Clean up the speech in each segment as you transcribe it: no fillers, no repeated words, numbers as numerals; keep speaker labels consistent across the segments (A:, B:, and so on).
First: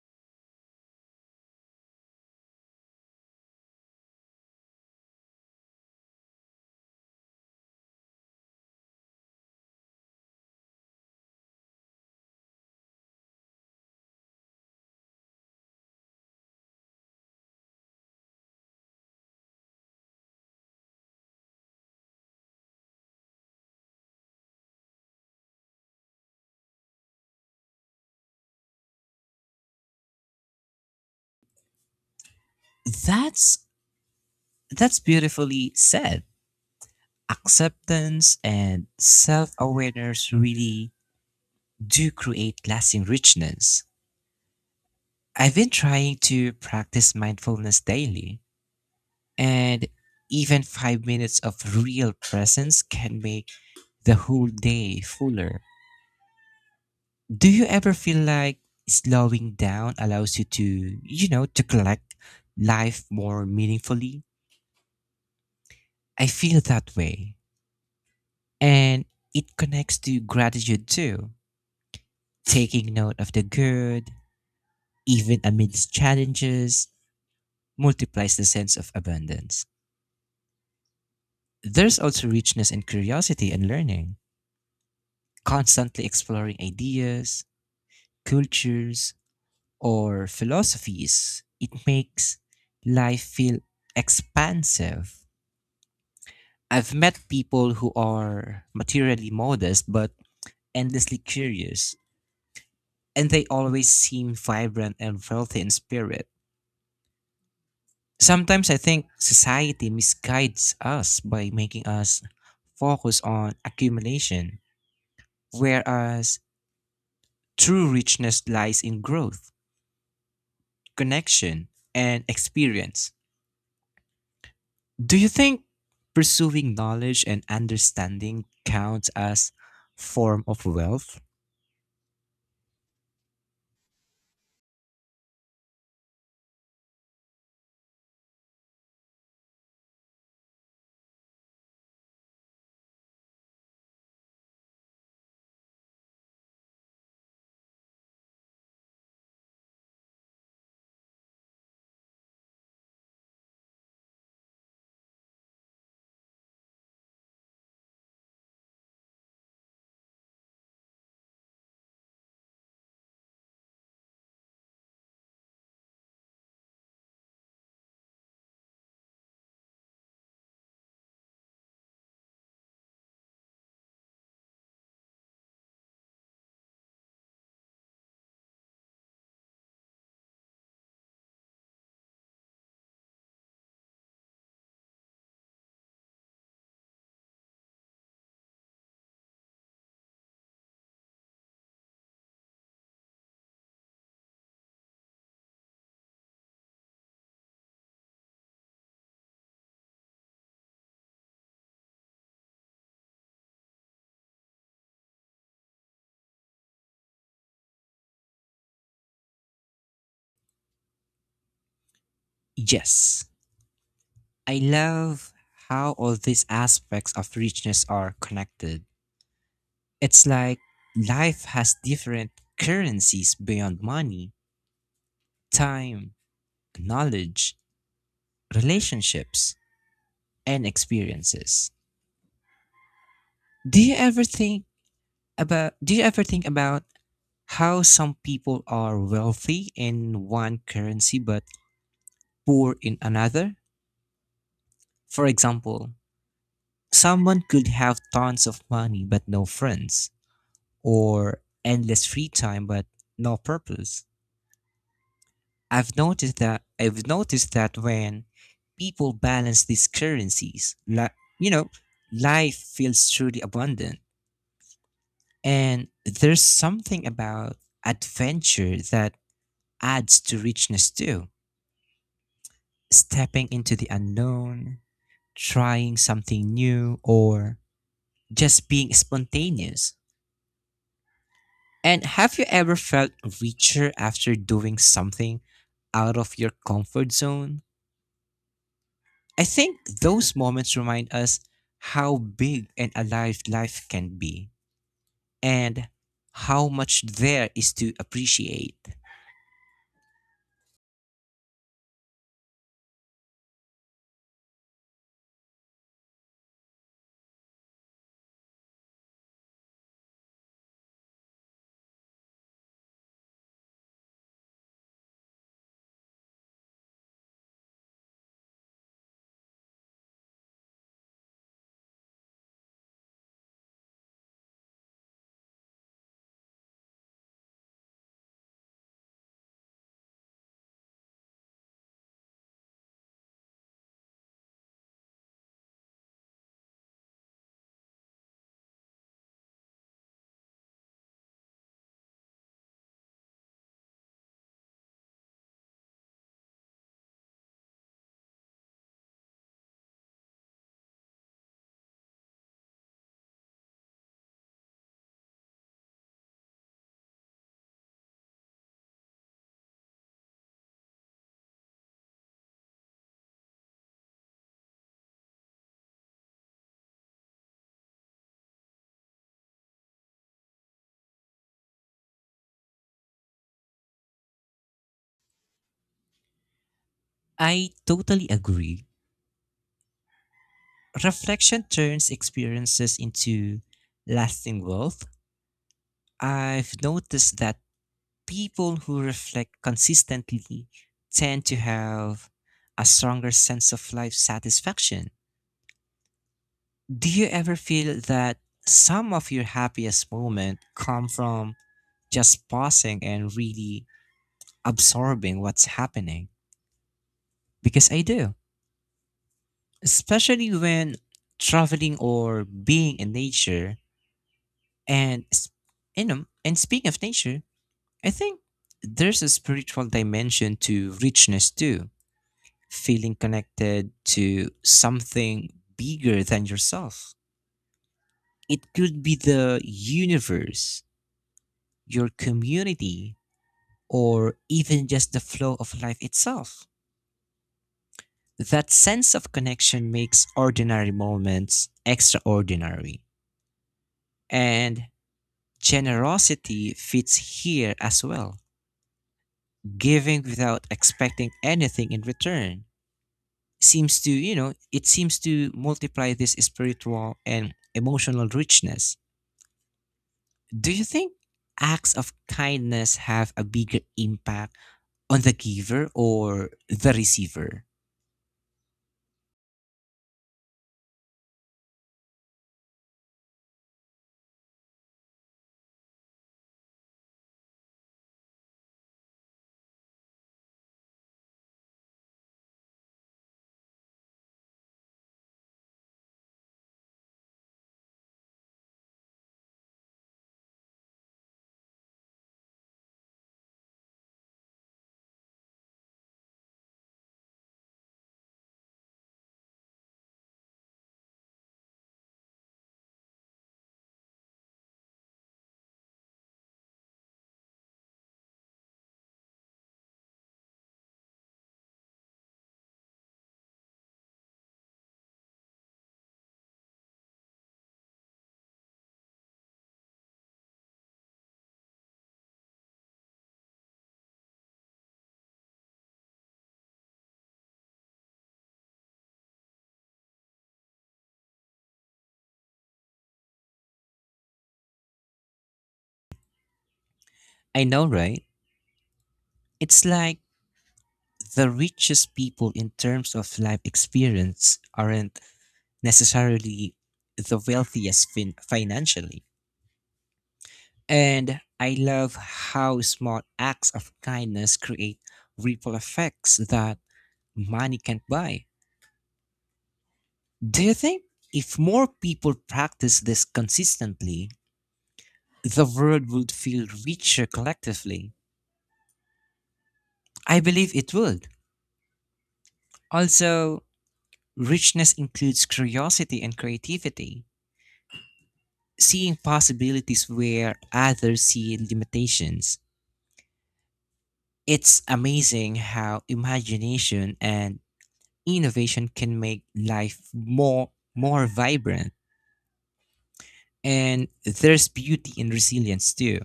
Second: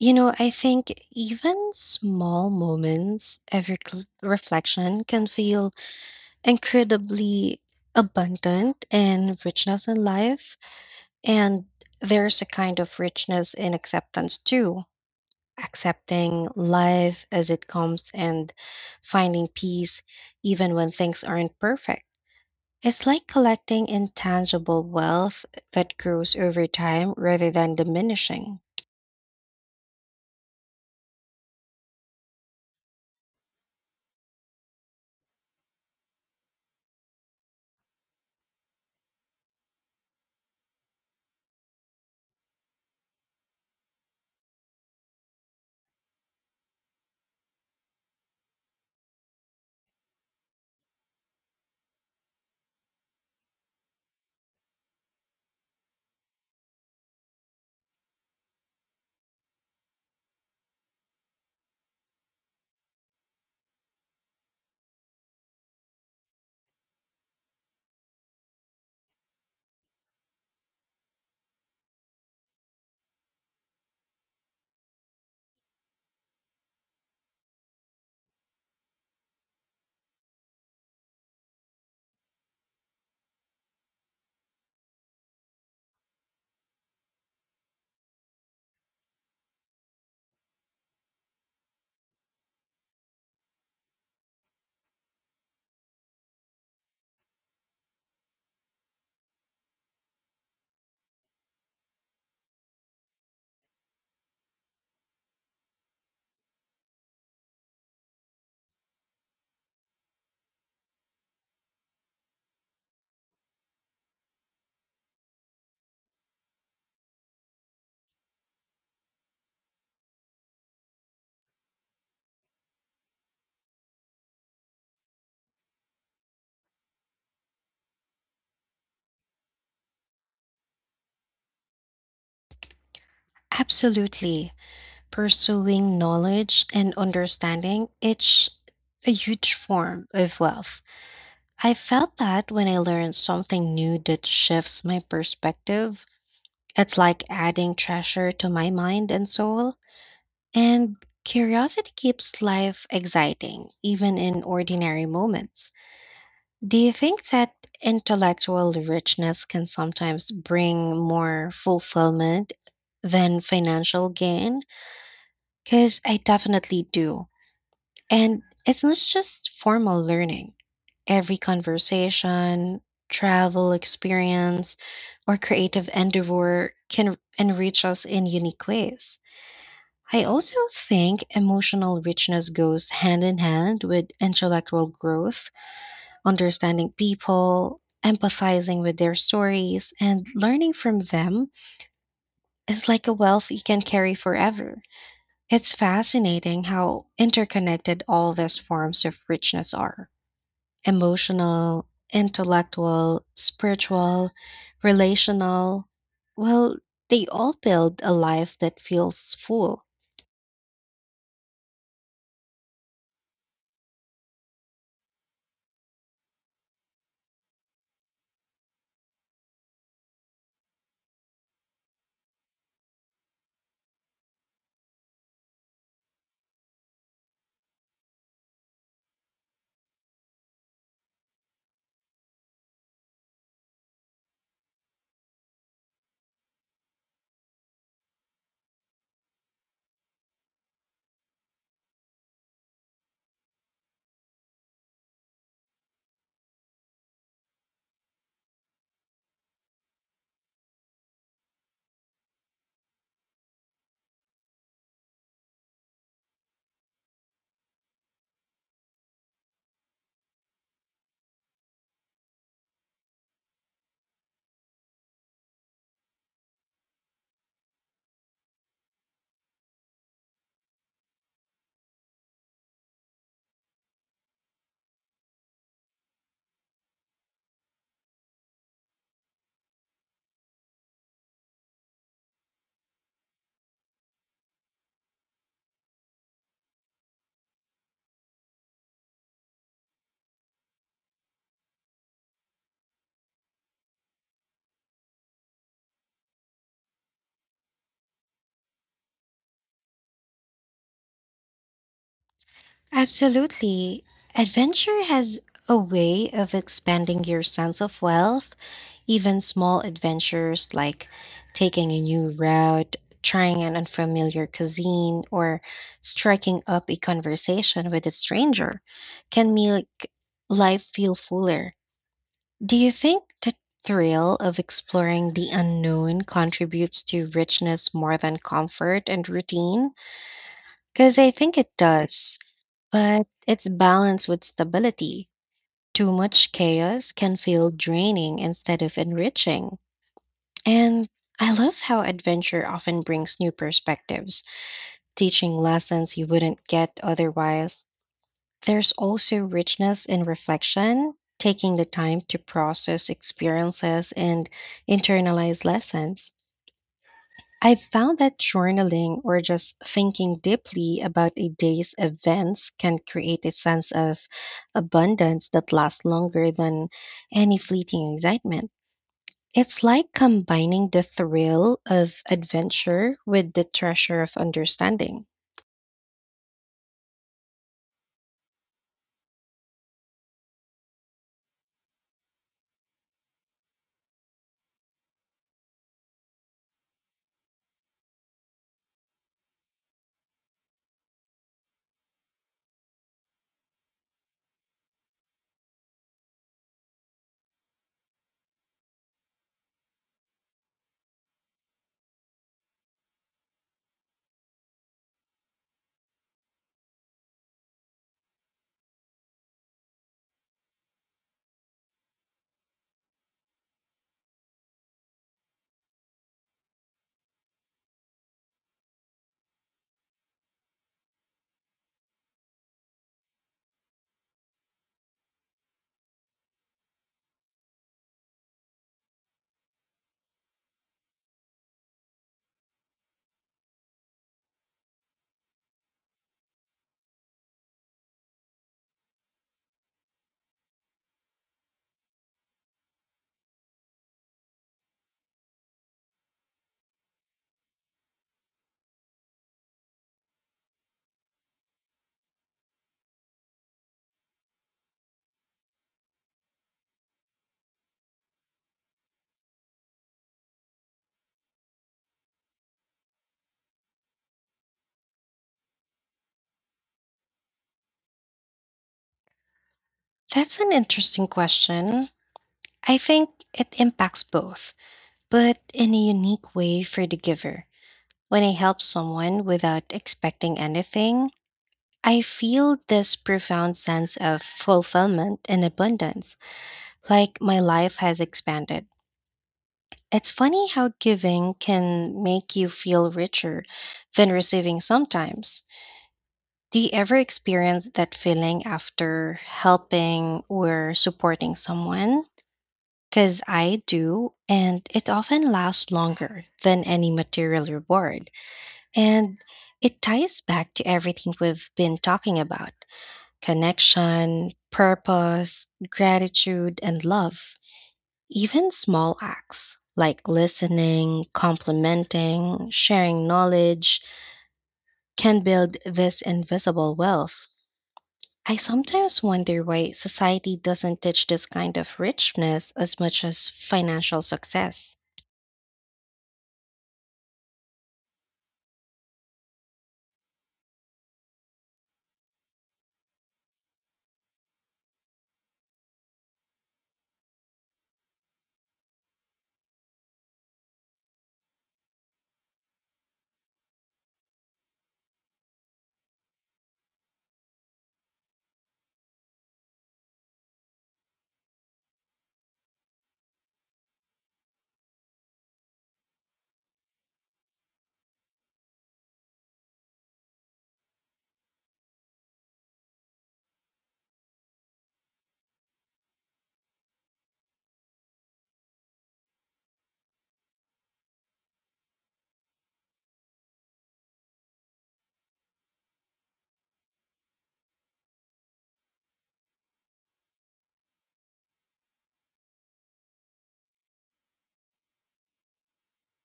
A: You know, I think even small moments of reflection can feel incredibly abundant in richness in life. And there's a kind of richness in acceptance too, accepting life as it comes and finding peace even when things aren't perfect. It's like collecting intangible wealth that grows over time rather than diminishing.
B: That's that's beautifully said. Acceptance and self-awareness really do create lasting richness. I've been trying to practice mindfulness daily, and even 5 minutes of real presence can make the whole day fuller. Do you ever feel like slowing down allows you to, to collect life more meaningfully? I feel that way. And it connects to gratitude too. Taking note of the good, even amidst challenges, multiplies the sense of abundance. There's also richness in curiosity and learning, constantly exploring ideas, cultures, or philosophies. It makes life feel expansive. I've met people who are materially modest but endlessly curious, and they always seem vibrant and healthy in spirit. Sometimes I think society misguides us by making us focus on accumulation, whereas true richness lies in growth, connection, and experience. Do you think pursuing knowledge and understanding counts as form of wealth?
A: Absolutely. Pursuing knowledge and understanding, it's a huge form of wealth. I felt that when I learned something new that shifts my perspective, it's like adding treasure to my mind and soul. And curiosity keeps life exciting, even in ordinary moments. Do you think that intellectual richness can sometimes bring more fulfillment than financial gain? Because I definitely do. And it's not just formal learning. Every conversation, travel experience, or creative endeavor can enrich us in unique ways. I also think emotional richness goes hand in hand with intellectual growth, understanding people, empathizing with their stories, and learning from them is like a wealth you can carry forever. It's fascinating how interconnected all these forms of richness are: emotional, intellectual, spiritual, relational. Well, they all build a life that feels full.
B: Yes. I love how all these aspects of richness are connected. It's like life has different currencies beyond money, time, knowledge, relationships, and experiences. Do you ever think about do you ever think about how some people are wealthy in one currency but poor in another? For example, someone could have tons of money but no friends or endless free time but no purpose. I've noticed that when people balance these currencies, you know, life feels truly abundant. And there's something about adventure that adds to richness too. Stepping into the unknown, trying something new, or just being spontaneous. And have you ever felt richer after doing something out of your comfort zone? I think those moments remind us how big and alive life can be and how much there is to appreciate.
A: Absolutely. Adventure has a way of expanding your sense of wealth. Even small adventures like taking a new route, trying an unfamiliar cuisine, or striking up a conversation with a stranger can make life feel fuller. Do you think the thrill of exploring the unknown contributes to richness more than comfort and routine? Because I think it does, but it's balanced with stability. Too much chaos can feel draining instead of enriching. And I love how adventure often brings new perspectives, teaching lessons you wouldn't get otherwise. There's also richness in reflection, taking the time to process experiences and internalize lessons. I've found that journaling or just thinking deeply about a day's events can create a sense of abundance that lasts longer than any fleeting excitement. It's like combining the thrill of adventure with the treasure of understanding.
B: I totally agree. Reflection turns experiences into lasting wealth. I've noticed that people who reflect consistently tend to have a stronger sense of life satisfaction. Do you ever feel that some of your happiest moments come from just pausing and really absorbing what's happening? Because I do, especially when traveling or being in nature and s- you know, and speaking of nature, I think there's a spiritual dimension to richness too, feeling connected to something bigger than yourself. It could be the universe, your community, or even just the flow of life itself. That sense of connection makes ordinary moments extraordinary. And generosity fits here as well, giving without expecting anything in return seems to, you know, it seems to multiply this spiritual and emotional richness. Do you think acts of kindness have a bigger impact on the giver or the receiver?
A: That's an interesting question. I think it impacts both, but in a unique way for the giver. When I help someone without expecting anything, I feel this profound sense of fulfillment and abundance, like my life has expanded. It's funny how giving can make you feel richer than receiving sometimes. Do you ever experience that feeling after helping or supporting someone? Because I do, and it often lasts longer than any material reward. And it ties back to everything we've been talking about: connection, purpose, gratitude, and love. Even small acts like listening, complimenting, sharing knowledge can build this invisible wealth. I sometimes wonder why society doesn't teach this kind of richness as much as financial success.
B: I know, right? It's like the richest people in terms of life experience aren't necessarily the wealthiest financially. And I love how small acts of kindness create ripple effects that money can't buy. Do you think if more people practice this consistently, the world would feel richer collectively? I believe it would. Also, richness includes curiosity and creativity, seeing possibilities where others see limitations. It's amazing how imagination and innovation can make life more vibrant, and there's beauty in resilience too,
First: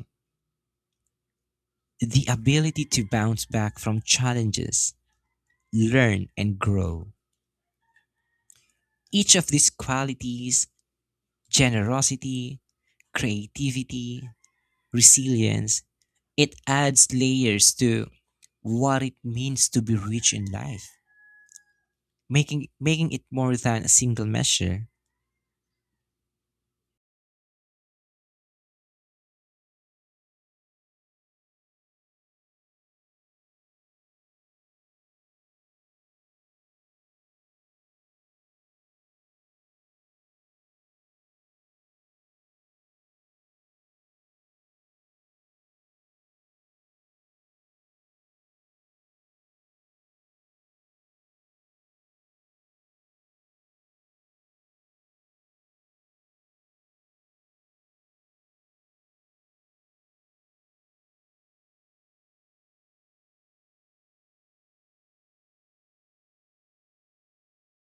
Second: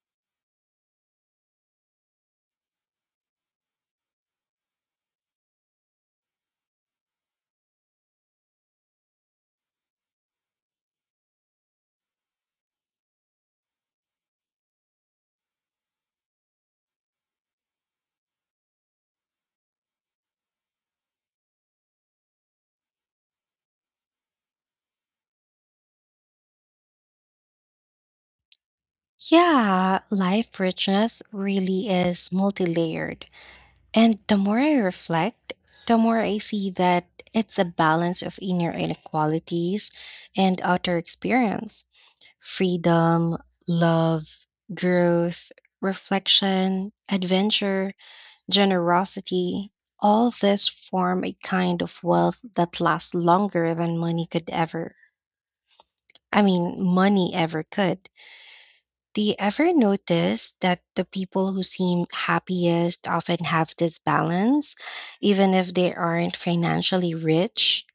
B: the ability to bounce back from challenges, learn, and grow. Each of these qualities, generosity, creativity, resilience, it adds layers to what it means to be rich in life, making it more than a single measure.
A: Yeah, life richness really is multi layered. And the more I reflect, the more I see that it's a balance of inner inequalities and outer experience, freedom, love, growth, reflection, adventure, generosity. All this form a kind of wealth that lasts longer than money ever could. Do you ever notice that the people who seem happiest often have this balance, even if they aren't financially rich?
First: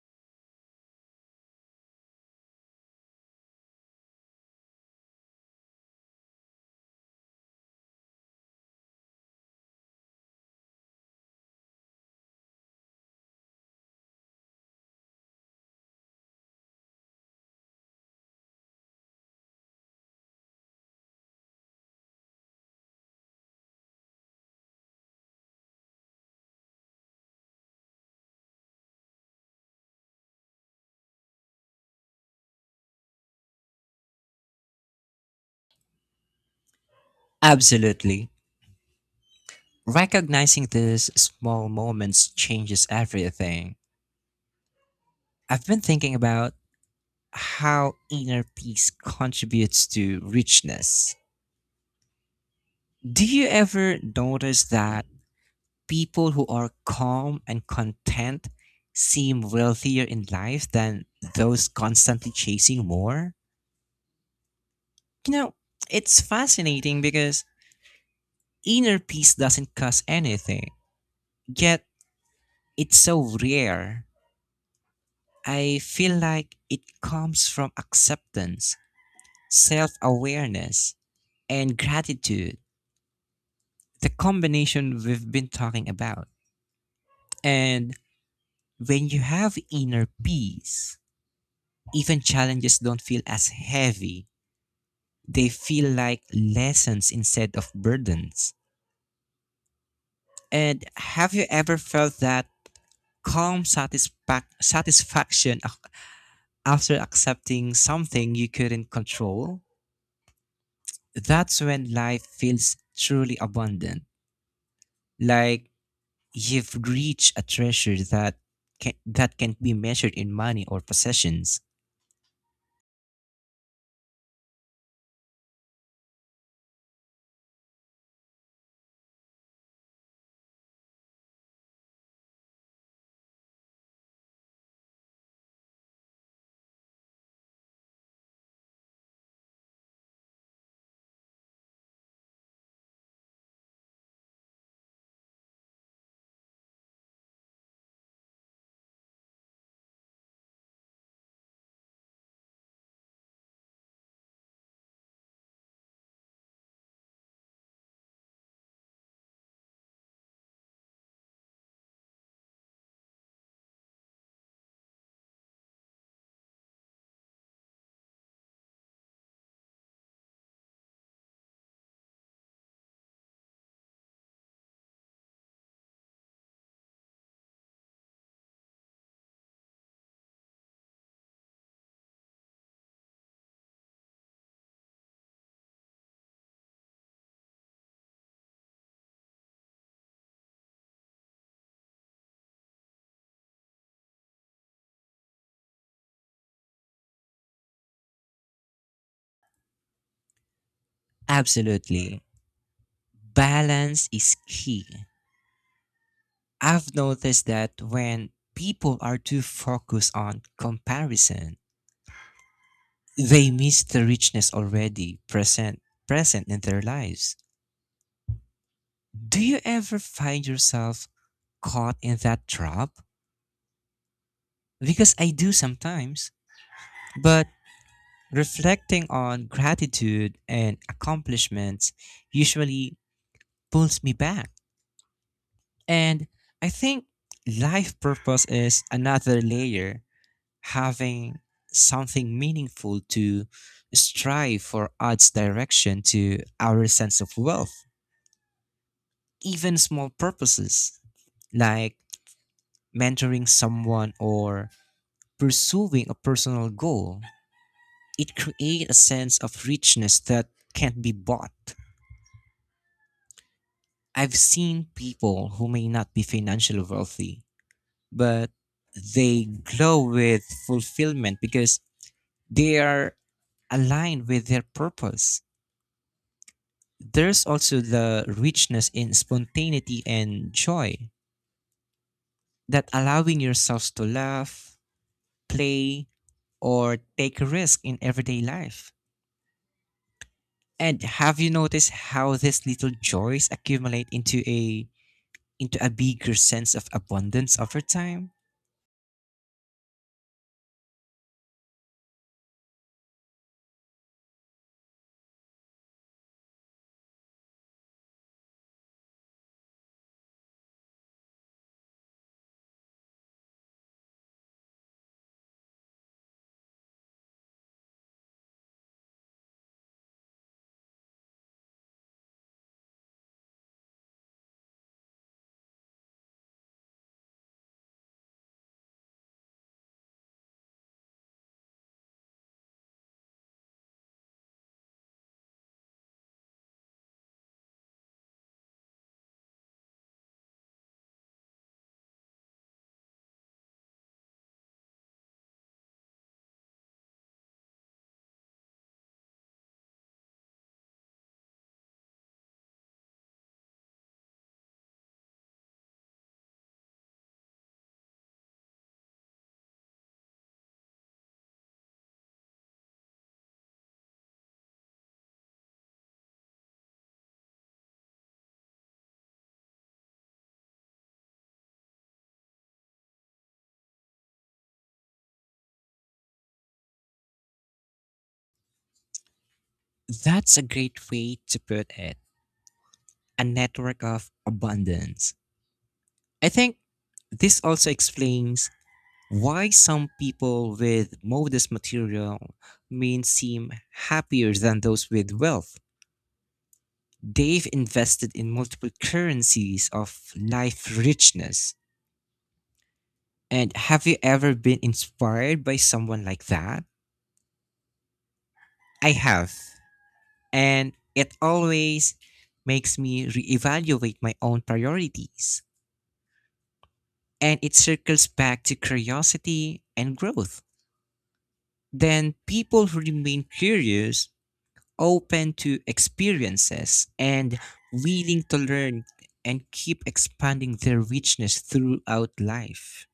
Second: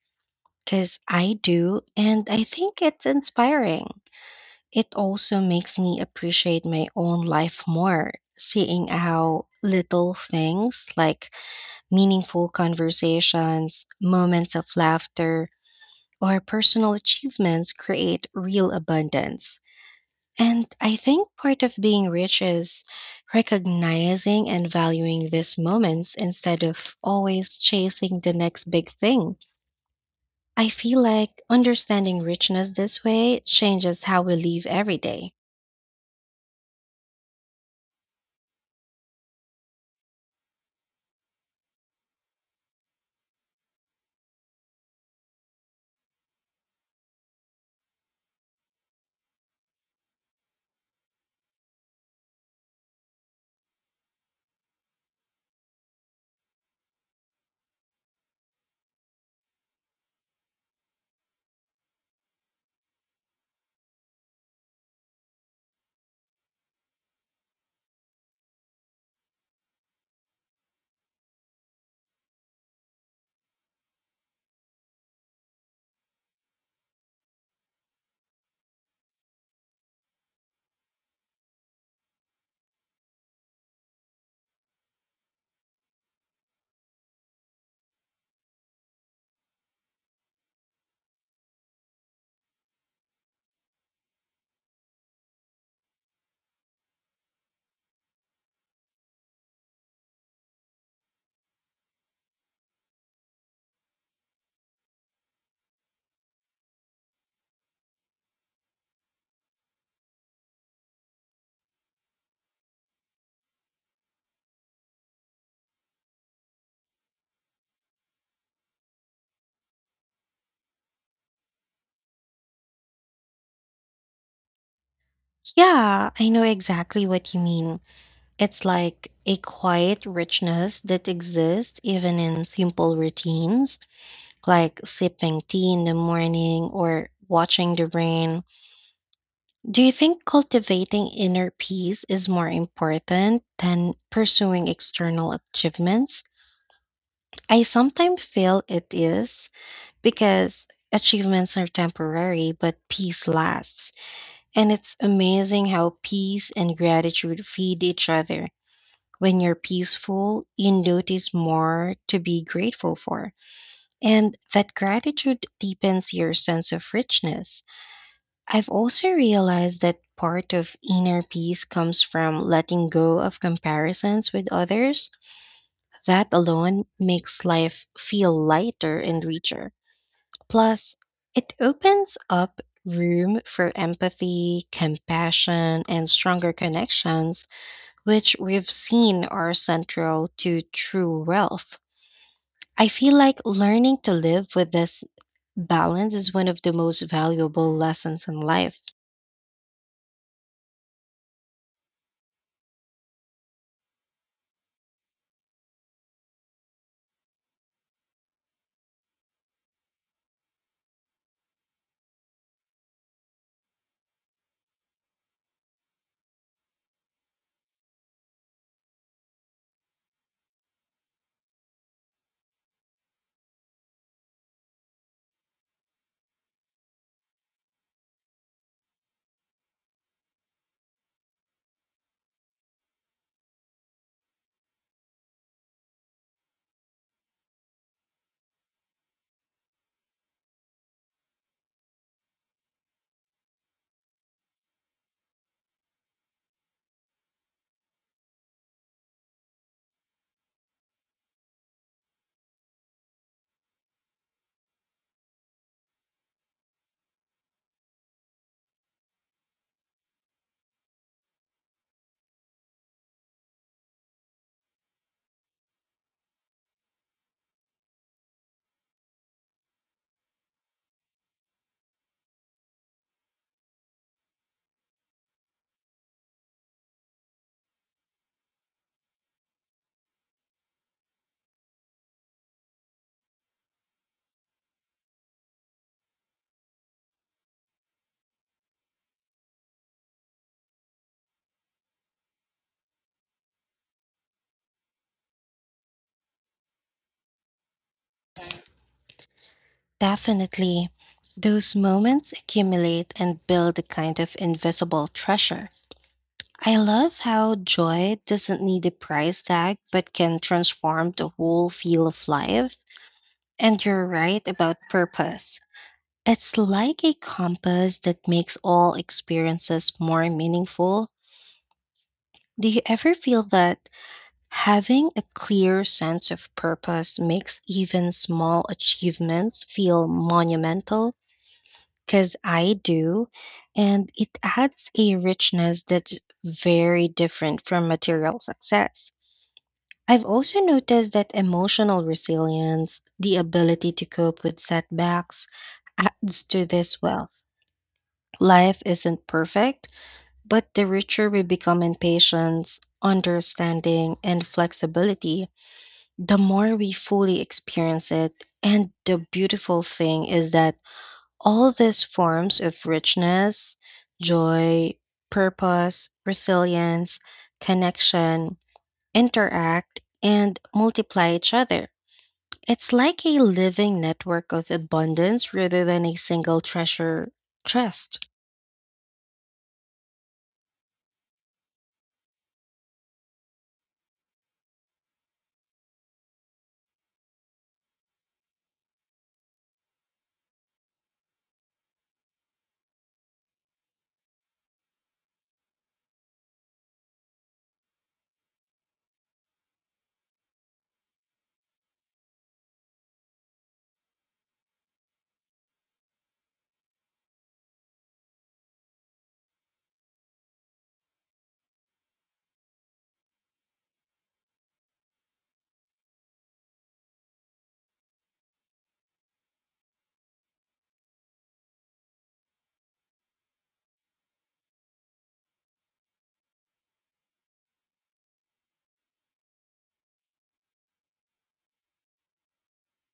A: Because I do, and I think it's inspiring. It also makes me appreciate my own life more, seeing how little things like meaningful conversations, moments of laughter, or personal achievements create real abundance. And I think part of being rich is recognizing and valuing these moments instead of always chasing the next big thing. I feel like understanding richness this way changes how we live every day.
B: Absolutely. Recognizing these small moments changes everything. I've been thinking about how inner peace contributes to richness. Do you ever notice that people who are calm and content seem wealthier in life than those constantly chasing more? You know, it's fascinating because inner peace doesn't cost anything, yet it's so rare. I feel like it comes from acceptance, self awareness, and gratitude, the combination we've been talking about. And when you have inner peace, even challenges don't feel as heavy. They feel like lessons instead of burdens. And have you ever felt that calm satisfaction after accepting something you couldn't control? That's when life feels truly abundant. Like you've reached a treasure that that can't be measured in money or possessions.
A: Yeah, I know exactly what you mean. It's like a quiet richness that exists even in simple routines, like sipping tea in the morning or watching the rain. Do you think cultivating inner peace is more important than pursuing external achievements? I sometimes feel it is, because achievements are temporary, but peace lasts. And it's amazing how peace and gratitude feed each other. When you're peaceful, you notice more to be grateful for. And that gratitude deepens your sense of richness. I've also realized that part of inner peace comes from letting go of comparisons with others. That alone makes life feel lighter and richer. Plus, it opens up room for empathy, compassion, and stronger connections, which we've seen are central to true wealth. I feel like learning to live with this balance is one of the most valuable lessons in life.
B: Absolutely. Balance is key. I've noticed that when people are too focused on comparison, they miss the richness already present in their lives. Do you ever find yourself caught in that trap? Because I do sometimes. But reflecting on gratitude and accomplishments usually pulls me back. And I think life purpose is another layer, having something meaningful to strive for adds direction to our sense of wealth. Even small purposes like mentoring someone or pursuing a personal goal, it creates a sense of richness that can't be bought. I've seen people who may not be financially wealthy, but they glow with fulfillment because they are aligned with their purpose. There's also the richness in spontaneity and joy, that allowing yourselves to laugh, play, or take a risk in everyday life. And have you noticed how these little joys accumulate into a bigger sense of abundance over time?
A: Definitely. Those moments accumulate and build a kind of invisible treasure. I love how joy doesn't need a price tag but can transform the whole feel of life. And you're right about purpose. It's like a compass that makes all experiences more meaningful. Do you ever feel that having a clear sense of purpose makes even small achievements feel monumental? Because I do, and it adds a richness that's very different from material success. I've also noticed that emotional resilience, the ability to cope with setbacks, adds to this wealth. Life isn't perfect, but the richer we become in patience, understanding, and flexibility, the more we fully experience it. And the beautiful thing is that all these forms of richness, joy, purpose, resilience, connection, interact, and multiply each other. It's like a living network of abundance rather than a single treasure chest.
B: That's a great way to put it, a network of abundance. I think this also explains why some people with modest material means seem happier than those with wealth. They've invested in multiple currencies of life richness. And have you ever been inspired by someone like that? I have. And it always makes me reevaluate my own priorities. And it circles back to curiosity and growth, then people who remain curious, open to experiences, and willing to learn and keep expanding their richness throughout life.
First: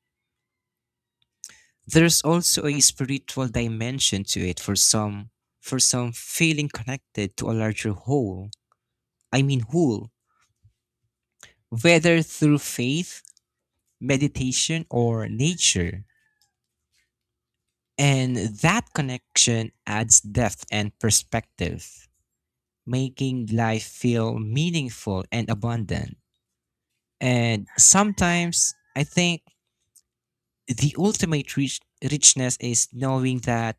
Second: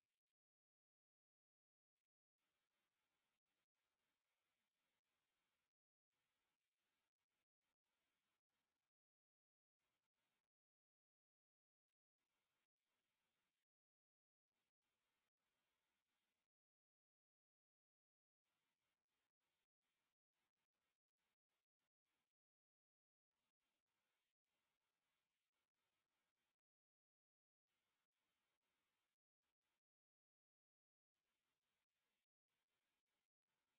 B: There's also a spiritual dimension to it for some, feeling connected to a larger whole. I mean, whole, whether through faith, meditation, or nature. And that connection adds depth and perspective, making life feel meaningful and abundant. And sometimes I think the ultimate richness is knowing that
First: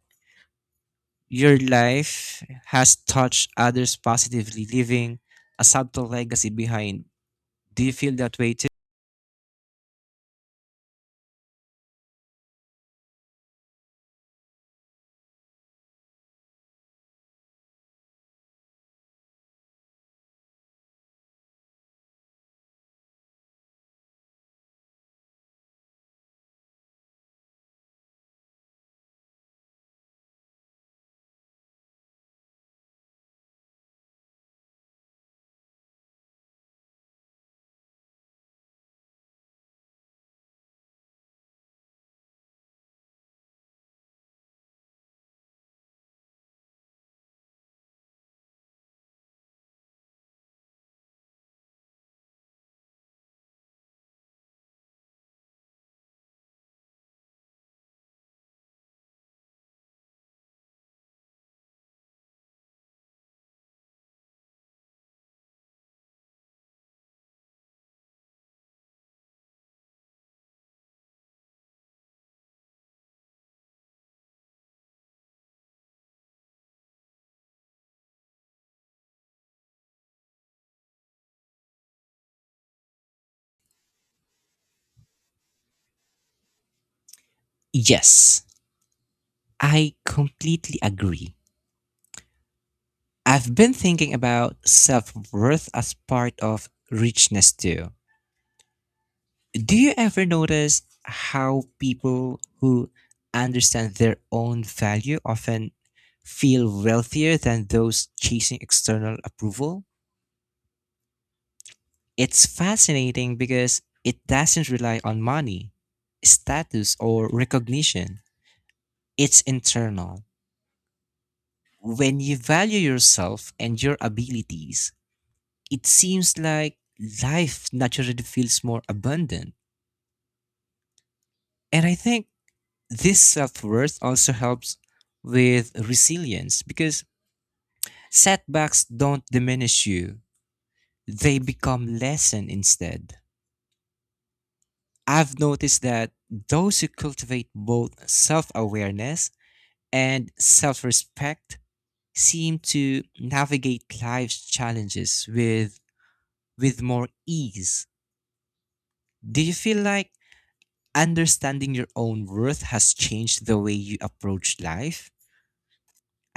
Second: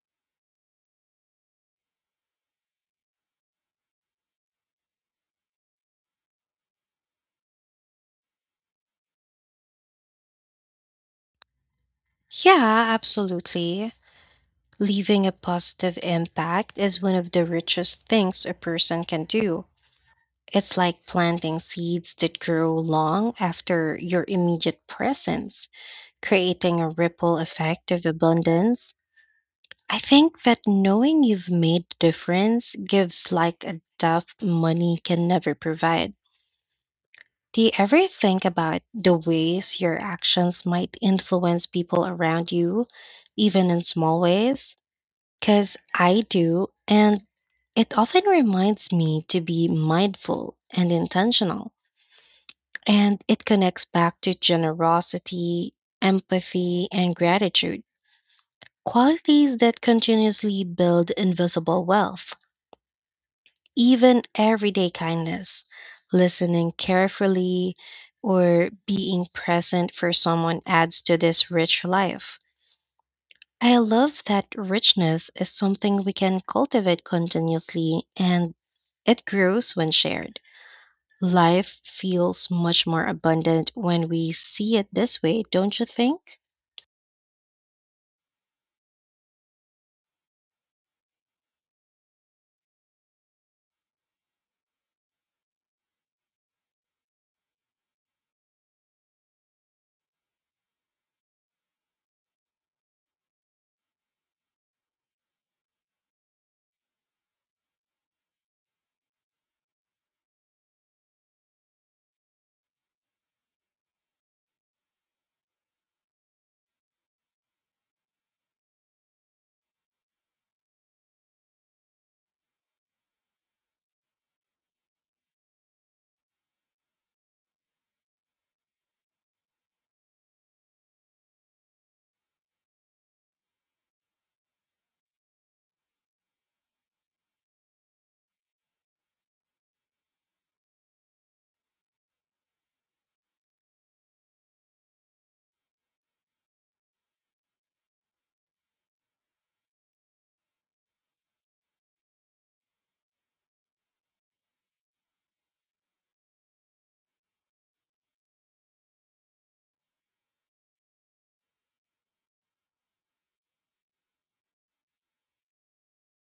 B: your life has touched others positively, leaving a subtle legacy behind. Do you feel that way too?
A: Yeah, absolutely. Leaving a positive impact is one of the richest things a person can do. It's like planting seeds that grow long after your immediate presence, creating a ripple effect of abundance. I think that knowing you've made a difference gives like a depth money can never provide. Do you ever think about the ways your actions might influence people around you, even in small ways? Because I do, and it often reminds me to be mindful and intentional. And it connects back to generosity, empathy, and gratitude. Qualities that continuously build invisible wealth, even everyday kindness, listening carefully, or being present for someone adds to this rich life. I love that richness is something we can cultivate continuously and it grows when shared. Life feels much more abundant when we see it this way, don't you think?
B: Yes, I completely agree. I've been thinking about self worth as part of richness too. Do you ever notice how people who understand their own value often feel wealthier than those chasing external approval? It's fascinating because it doesn't rely on money, status, or recognition. It's internal. When you value yourself and your abilities, it seems like life naturally feels more abundant. And I think this self worth also helps with resilience because setbacks don't diminish you, they become lesson instead. I've noticed that those who cultivate both self awareness and self respect seem to navigate life's challenges with more ease. Do you feel like understanding your own worth has changed the way you approach life?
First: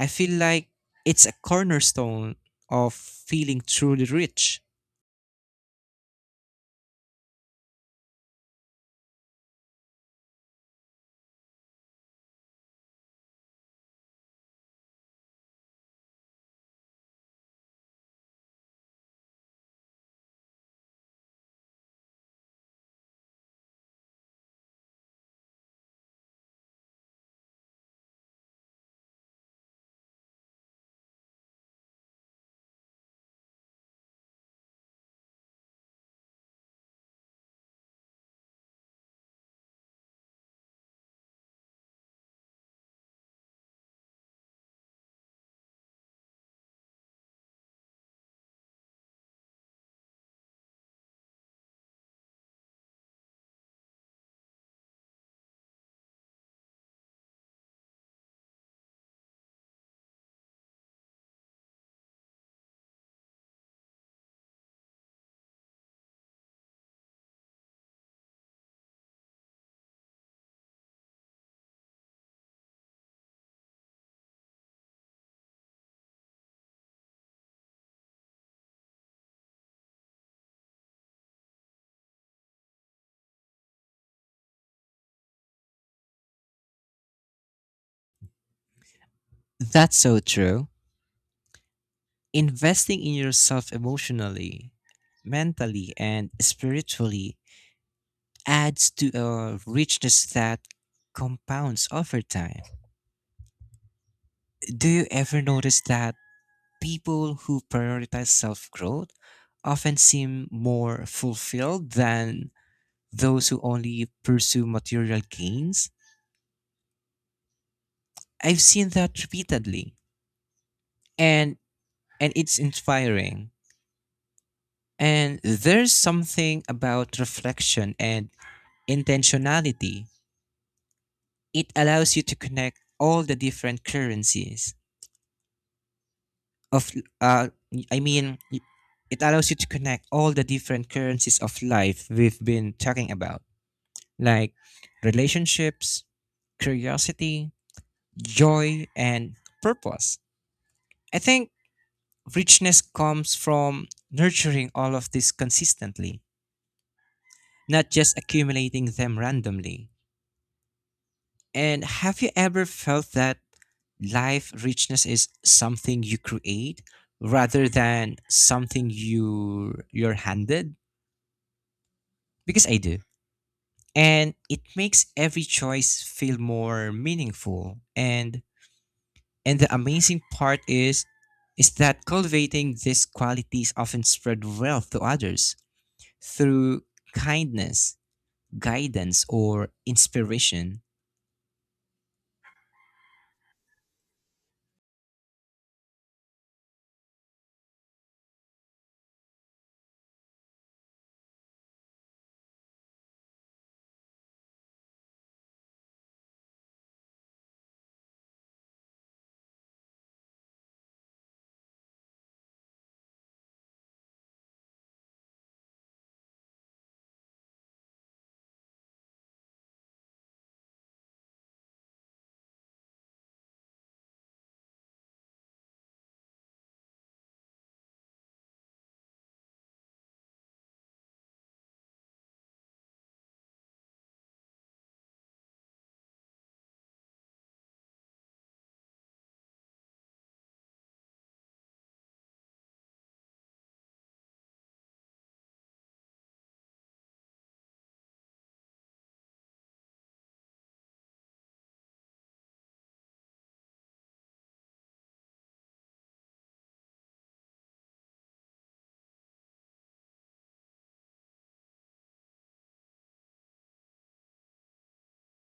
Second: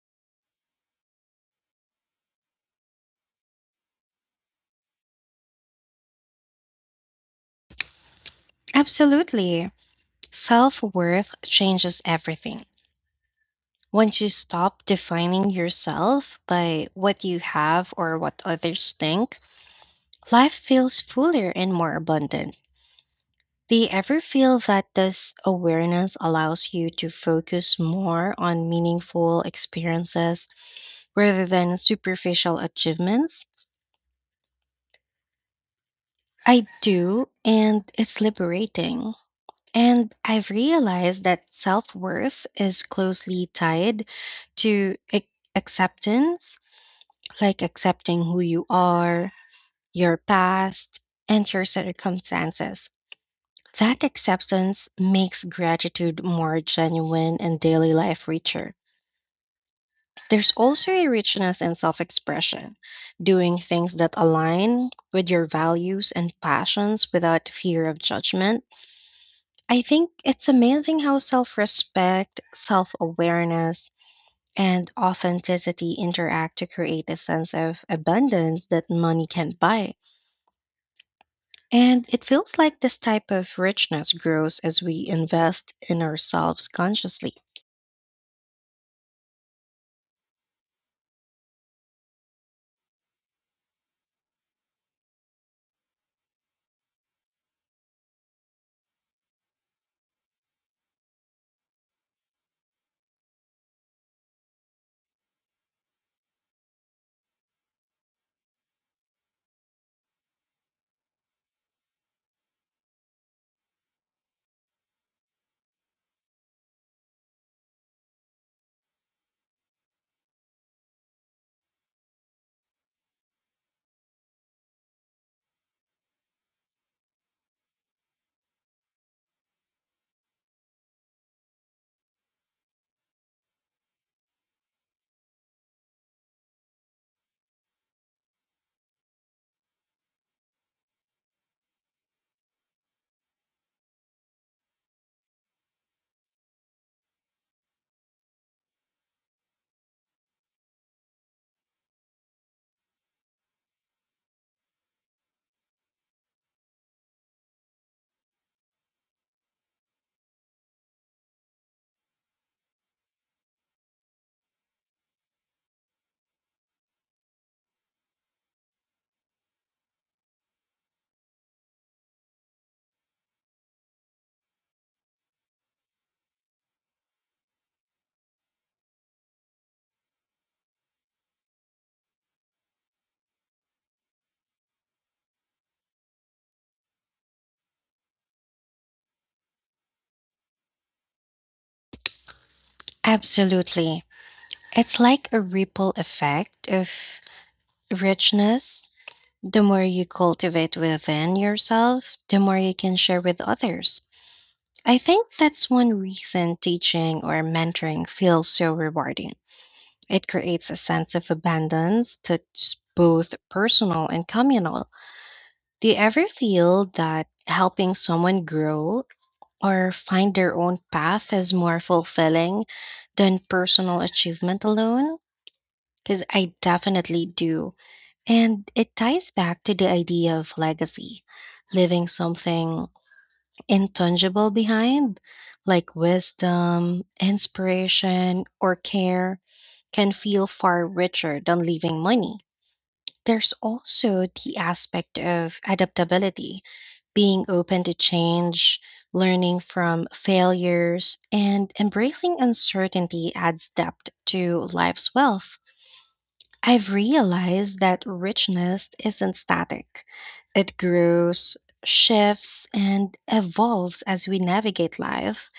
B: I feel like it's a cornerstone of feeling truly rich.
A: Absolutely. Self worth changes everything. Once you stop defining yourself by what you have or what others think, life feels fuller and more abundant. Do you ever feel that this awareness allows you to focus more on meaningful experiences rather than superficial achievements? I do, and it's liberating. And I've realized that self worth is closely tied to acceptance, like accepting who you are, your past, and your circumstances. That acceptance makes gratitude more genuine and daily life richer. There's also a richness in self expression, doing things that align with your values and passions without fear of judgment. I think it's amazing how self respect, self awareness, and authenticity interact to create a sense of abundance that money can't buy. And it feels like this type of richness grows as we invest in ourselves consciously.
B: That's so true. Investing in yourself emotionally, mentally, and spiritually adds to a richness that compounds over time. Do you ever notice that people who prioritize self growth often seem more fulfilled than those who only pursue material gains? I've seen that repeatedly. And and it's inspiring. And there's something about reflection and intentionality. It allows you to connect all the different currencies of, uh, I mean, it allows you to connect all the different currencies of life we've been talking about, like relationships, curiosity, joy, and purpose. I think richness comes from nurturing all of this consistently, not just accumulating them randomly. And have you ever felt that life richness is something you create rather than something you're handed? Because I do. And it makes every choice feel more meaningful. And the amazing part is that cultivating these qualities often spread wealth to others through kindness, guidance, or inspiration.
A: Absolutely. It's like a ripple effect of richness. The more you cultivate within yourself, the more you can share with others. I think that's one reason teaching or mentoring feels so rewarding. It creates a sense of abundance that's both personal and communal. Do you ever feel that helping someone grow or find their own path is more fulfilling than personal achievement alone? Because I definitely do. And it ties back to the idea of legacy. Leaving something intangible behind, like wisdom, inspiration, or care, can feel far richer than leaving money. There's also the aspect of adaptability, being open to change, learning from failures, and embracing uncertainty adds depth to life's wealth. I've realized that richness isn't static. It grows, shifts, and evolves as we navigate life.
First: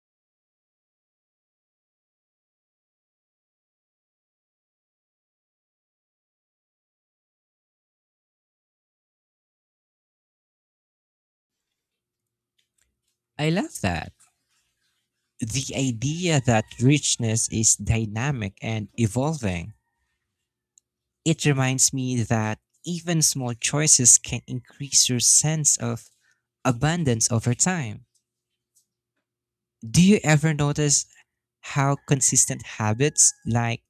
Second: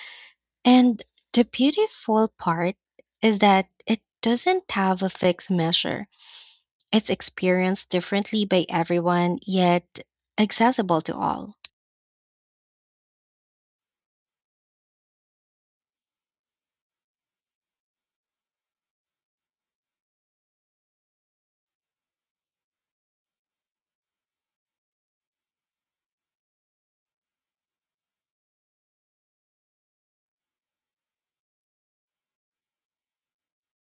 A: And the beautiful part is that it doesn't have a fixed measure. It's experienced differently by everyone, yet accessible to all.
B: I love that, the idea that richness is dynamic and evolving. It reminds me that even small choices can increase your sense of abundance over time. Do you ever notice how consistent habits like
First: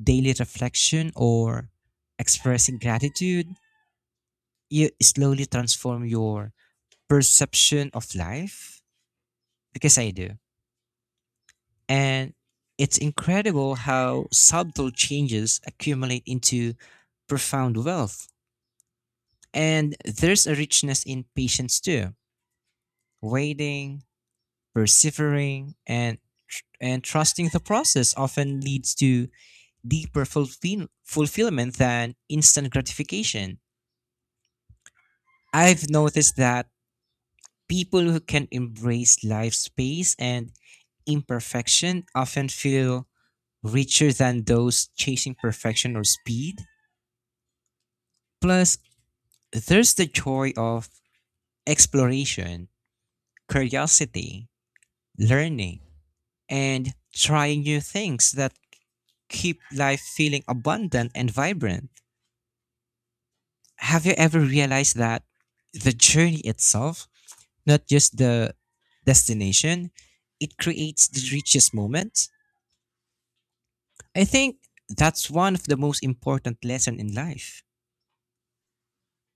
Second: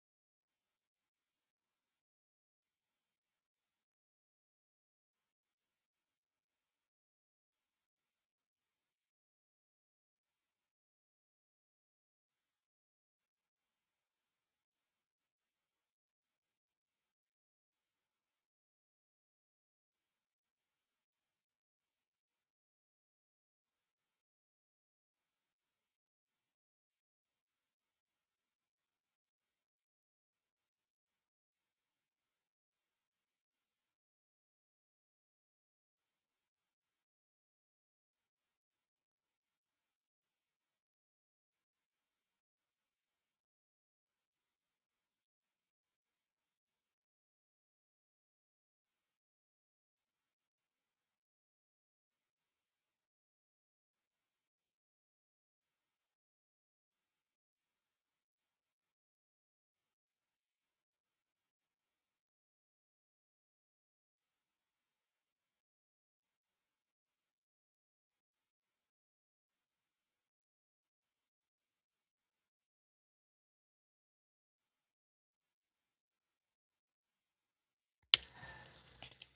B: daily reflection or expressing gratitude you slowly transform your perception of life? Because I do. And it's incredible how subtle changes accumulate into profound wealth. And there's a richness in patience too, waiting, persevering, and and trusting the process often leads to deeper fulfillment than instant gratification. I've noticed that people who can embrace life's pace and imperfection often feel richer than those chasing perfection or speed. Plus, there's the joy of exploration, curiosity, learning, and trying new things that keep life feeling abundant and vibrant. Have you ever realized that the journey itself, not just the destination, it creates the richest moments? I think that's one of the most important lesson in life.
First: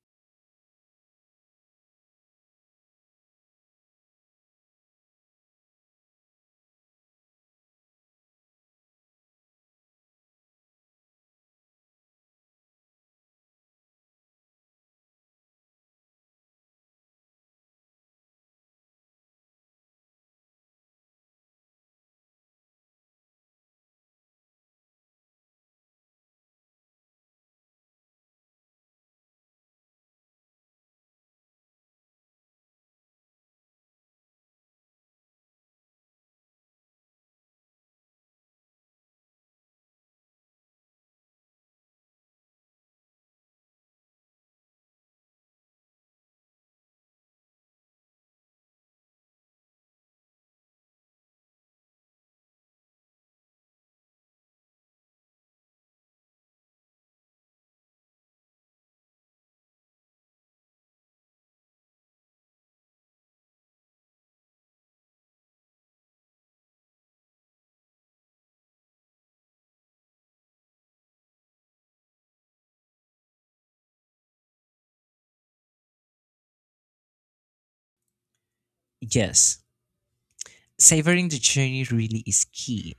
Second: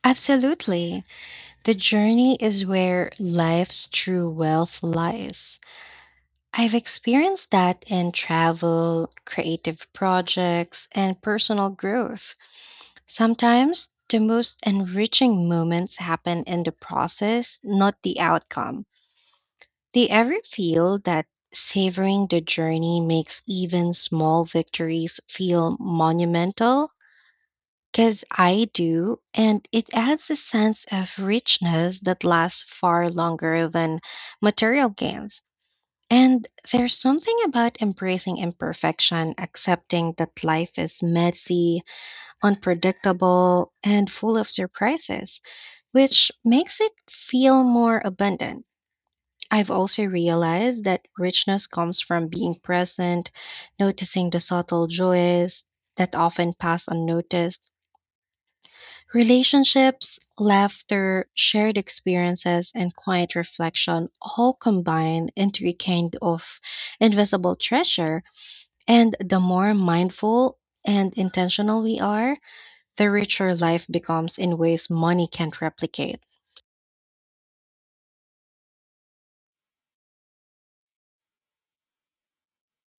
A: Absolutely. The journey is where life's true wealth lies. I've experienced that in travel, creative projects, and personal growth. Sometimes the most enriching moments happen in the process, not the outcome. Do you ever feel that savoring the journey makes even small victories feel monumental? Because I do, and it adds a sense of richness that lasts far longer than material gains. And there's something about embracing imperfection, accepting that life is messy, unpredictable, and full of surprises, which makes it feel more abundant. I've also realized that richness comes from being present, noticing the subtle joys that often pass unnoticed. Relationships, laughter, shared experiences, and quiet reflection all combine into a kind of invisible treasure. And the more mindful and intentional we are, the richer life becomes in ways money can't replicate.
B: Yes, savoring the journey really is key.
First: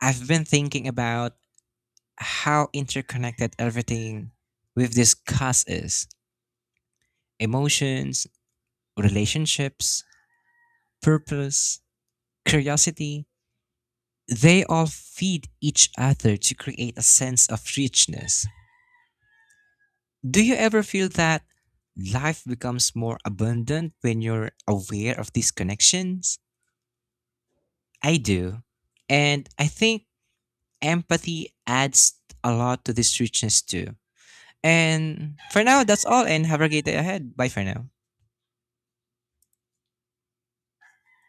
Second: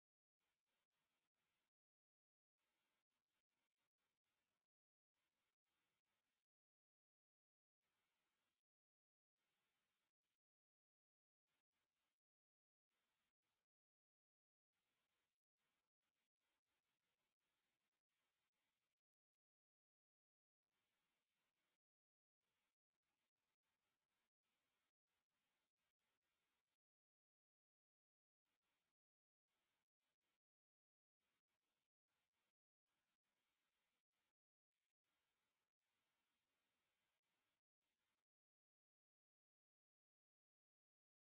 B: I've been thinking about how interconnected everything we've discussed is, emotions, relationships, purpose, curiosity, they all feed each other to create a sense of richness. Do you ever feel that life becomes more abundant when you're aware of these connections? I do. And I think empathy adds a lot to this richness too. And for now, that's all, and have a great day ahead. Bye for now.